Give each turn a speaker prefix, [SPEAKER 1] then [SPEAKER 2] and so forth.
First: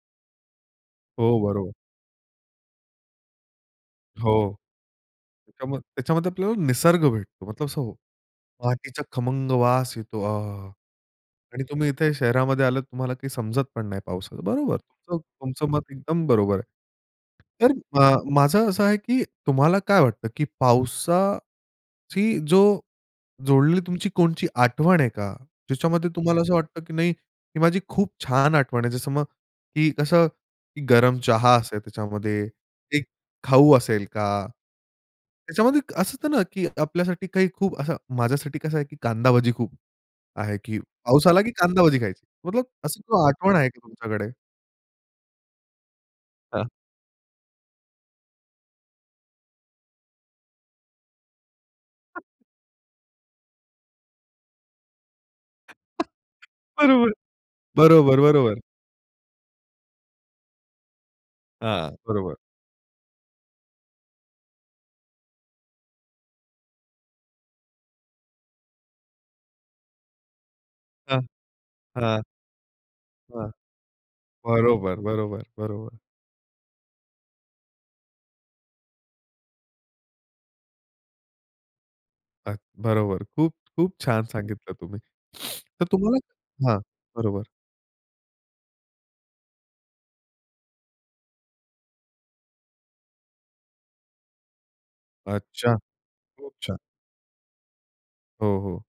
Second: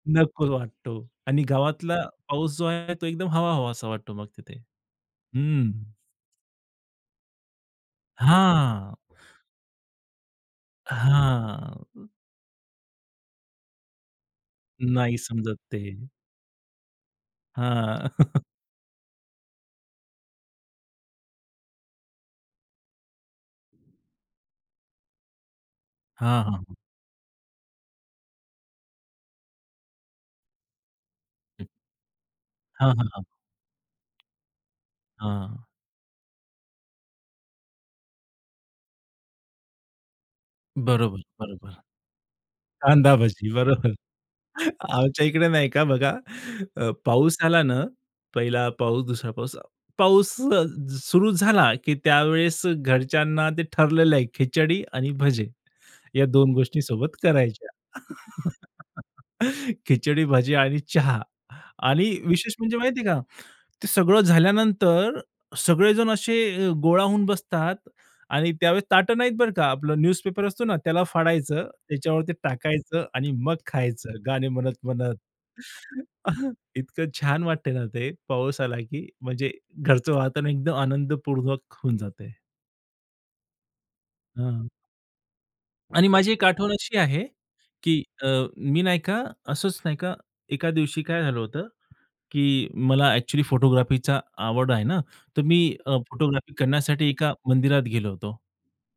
[SPEAKER 1] नको वाटतो
[SPEAKER 2] हो,
[SPEAKER 1] आणि
[SPEAKER 2] बरोबर.
[SPEAKER 1] गावातला पाऊस जो आहे तो एकदम हवा हवासा वाटतो मग
[SPEAKER 2] हो.
[SPEAKER 1] तिथे हं.
[SPEAKER 2] त्याच्यामध्ये त्याच्यामध्ये आपल्याला निसर्ग भेटतो मतलब सांगू,
[SPEAKER 1] हां.
[SPEAKER 2] मातीचा खमंग वास येतो. अहाहा! आणि
[SPEAKER 1] हां.
[SPEAKER 2] तुम्ही इथे शहरामध्ये आलात तुम्हाला काही समजत पण नाही पावसाचं. बरोबर,
[SPEAKER 1] नाही
[SPEAKER 2] तुमचं,
[SPEAKER 1] समजत
[SPEAKER 2] तुमचं
[SPEAKER 1] ते.
[SPEAKER 2] मत एकदम बरोबर आहे. तर
[SPEAKER 1] हां.
[SPEAKER 2] अ, माझं असं आहे की तुम्हाला काय वाटतं की पावसाची जो जोडलेली तुमची कोणची आठवण आहे का? ज्याच्यामध्ये तुम्हाला
[SPEAKER 1] हां,
[SPEAKER 2] असं
[SPEAKER 1] हां.
[SPEAKER 2] वाटतं की नाही, ही माझी खूप छान आठवण आहे. जसं मग की कसं गरम चहा
[SPEAKER 1] [unintelligible]
[SPEAKER 2] असेल, त्याच्यामध्ये
[SPEAKER 1] हां,
[SPEAKER 2] एक
[SPEAKER 1] हां, हां.
[SPEAKER 2] खाऊ असेल का?
[SPEAKER 1] हां.
[SPEAKER 2] त्याच्यामध्ये असं होतं ना की आपल्यासाठी काही खूप असं. माझ्यासाठी कसं आहे की कांदा भजी खूप आहे, की
[SPEAKER 1] बरोबर,
[SPEAKER 2] पाऊस आला की
[SPEAKER 1] बरोबर.
[SPEAKER 2] कांदा भजी खायची. मतलब अशी
[SPEAKER 1] कांदा भजी,
[SPEAKER 2] आठवण आहे का
[SPEAKER 1] बरोबर.
[SPEAKER 2] तुमच्याकडे?
[SPEAKER 1] आमच्या इकडे नाही का बघा,
[SPEAKER 2] हां.
[SPEAKER 1] पाऊस झाला ना, पहिला पाऊस, दुसरा पाऊस. पाऊस सुरू झाला की त्यावेळेस घरच्यांना ते ठरलेलं आहे खिचडी आणि भजे या 2 गोष्टी
[SPEAKER 2] बरोबर,
[SPEAKER 1] सोबत करायच्या.
[SPEAKER 2] बरोबर, बरोबर.
[SPEAKER 1] खिचडी, भजी आणि चहा
[SPEAKER 2] हां,
[SPEAKER 1] आणि
[SPEAKER 2] बरोबर.
[SPEAKER 1] विशेष म्हणजे माहिती आहे का, ते सगळं झाल्यानंतर सगळेजण असे गोळा होऊन बसतात आणि त्यावेळेस ताटं नाहीत बरं का. आपला न्यूजपेपर असतो ना, त्याला
[SPEAKER 2] हां,
[SPEAKER 1] फाडायचं
[SPEAKER 2] हां.
[SPEAKER 1] त्याच्यावरती टाकायचं आणि
[SPEAKER 2] हां
[SPEAKER 1] मग खायचं, गाणे म्हणत
[SPEAKER 2] बरोबर,
[SPEAKER 1] म्हणत.
[SPEAKER 2] बरोबर, बरोबर.
[SPEAKER 1] इतकं छान वाटतंय ना ते. पाऊस आला की म्हणजे घरचं वातावरण एकदम आनंदपूर्वक होऊन जातंय.
[SPEAKER 2] अ, बरोबर, खूप, खूप छान
[SPEAKER 1] हां.
[SPEAKER 2] सांगितलं तुम्ही, तर
[SPEAKER 1] आणि
[SPEAKER 2] तुम्हाला
[SPEAKER 1] माझी एक आठवण
[SPEAKER 2] हां,
[SPEAKER 1] अशी आहे
[SPEAKER 2] बरोबर.
[SPEAKER 1] की अ, मी नाही का, असंच नाही का, एका दिवशी काय झालं होतं की मला एक्चुअली फोटोग्राफीचा आवड आहे ना तर मी
[SPEAKER 2] अच्छा,
[SPEAKER 1] अ, फोटोग्राफी
[SPEAKER 2] अच्छा.
[SPEAKER 1] करण्यासाठी एका मंदिरात गेलो होतो.
[SPEAKER 2] हो, हो.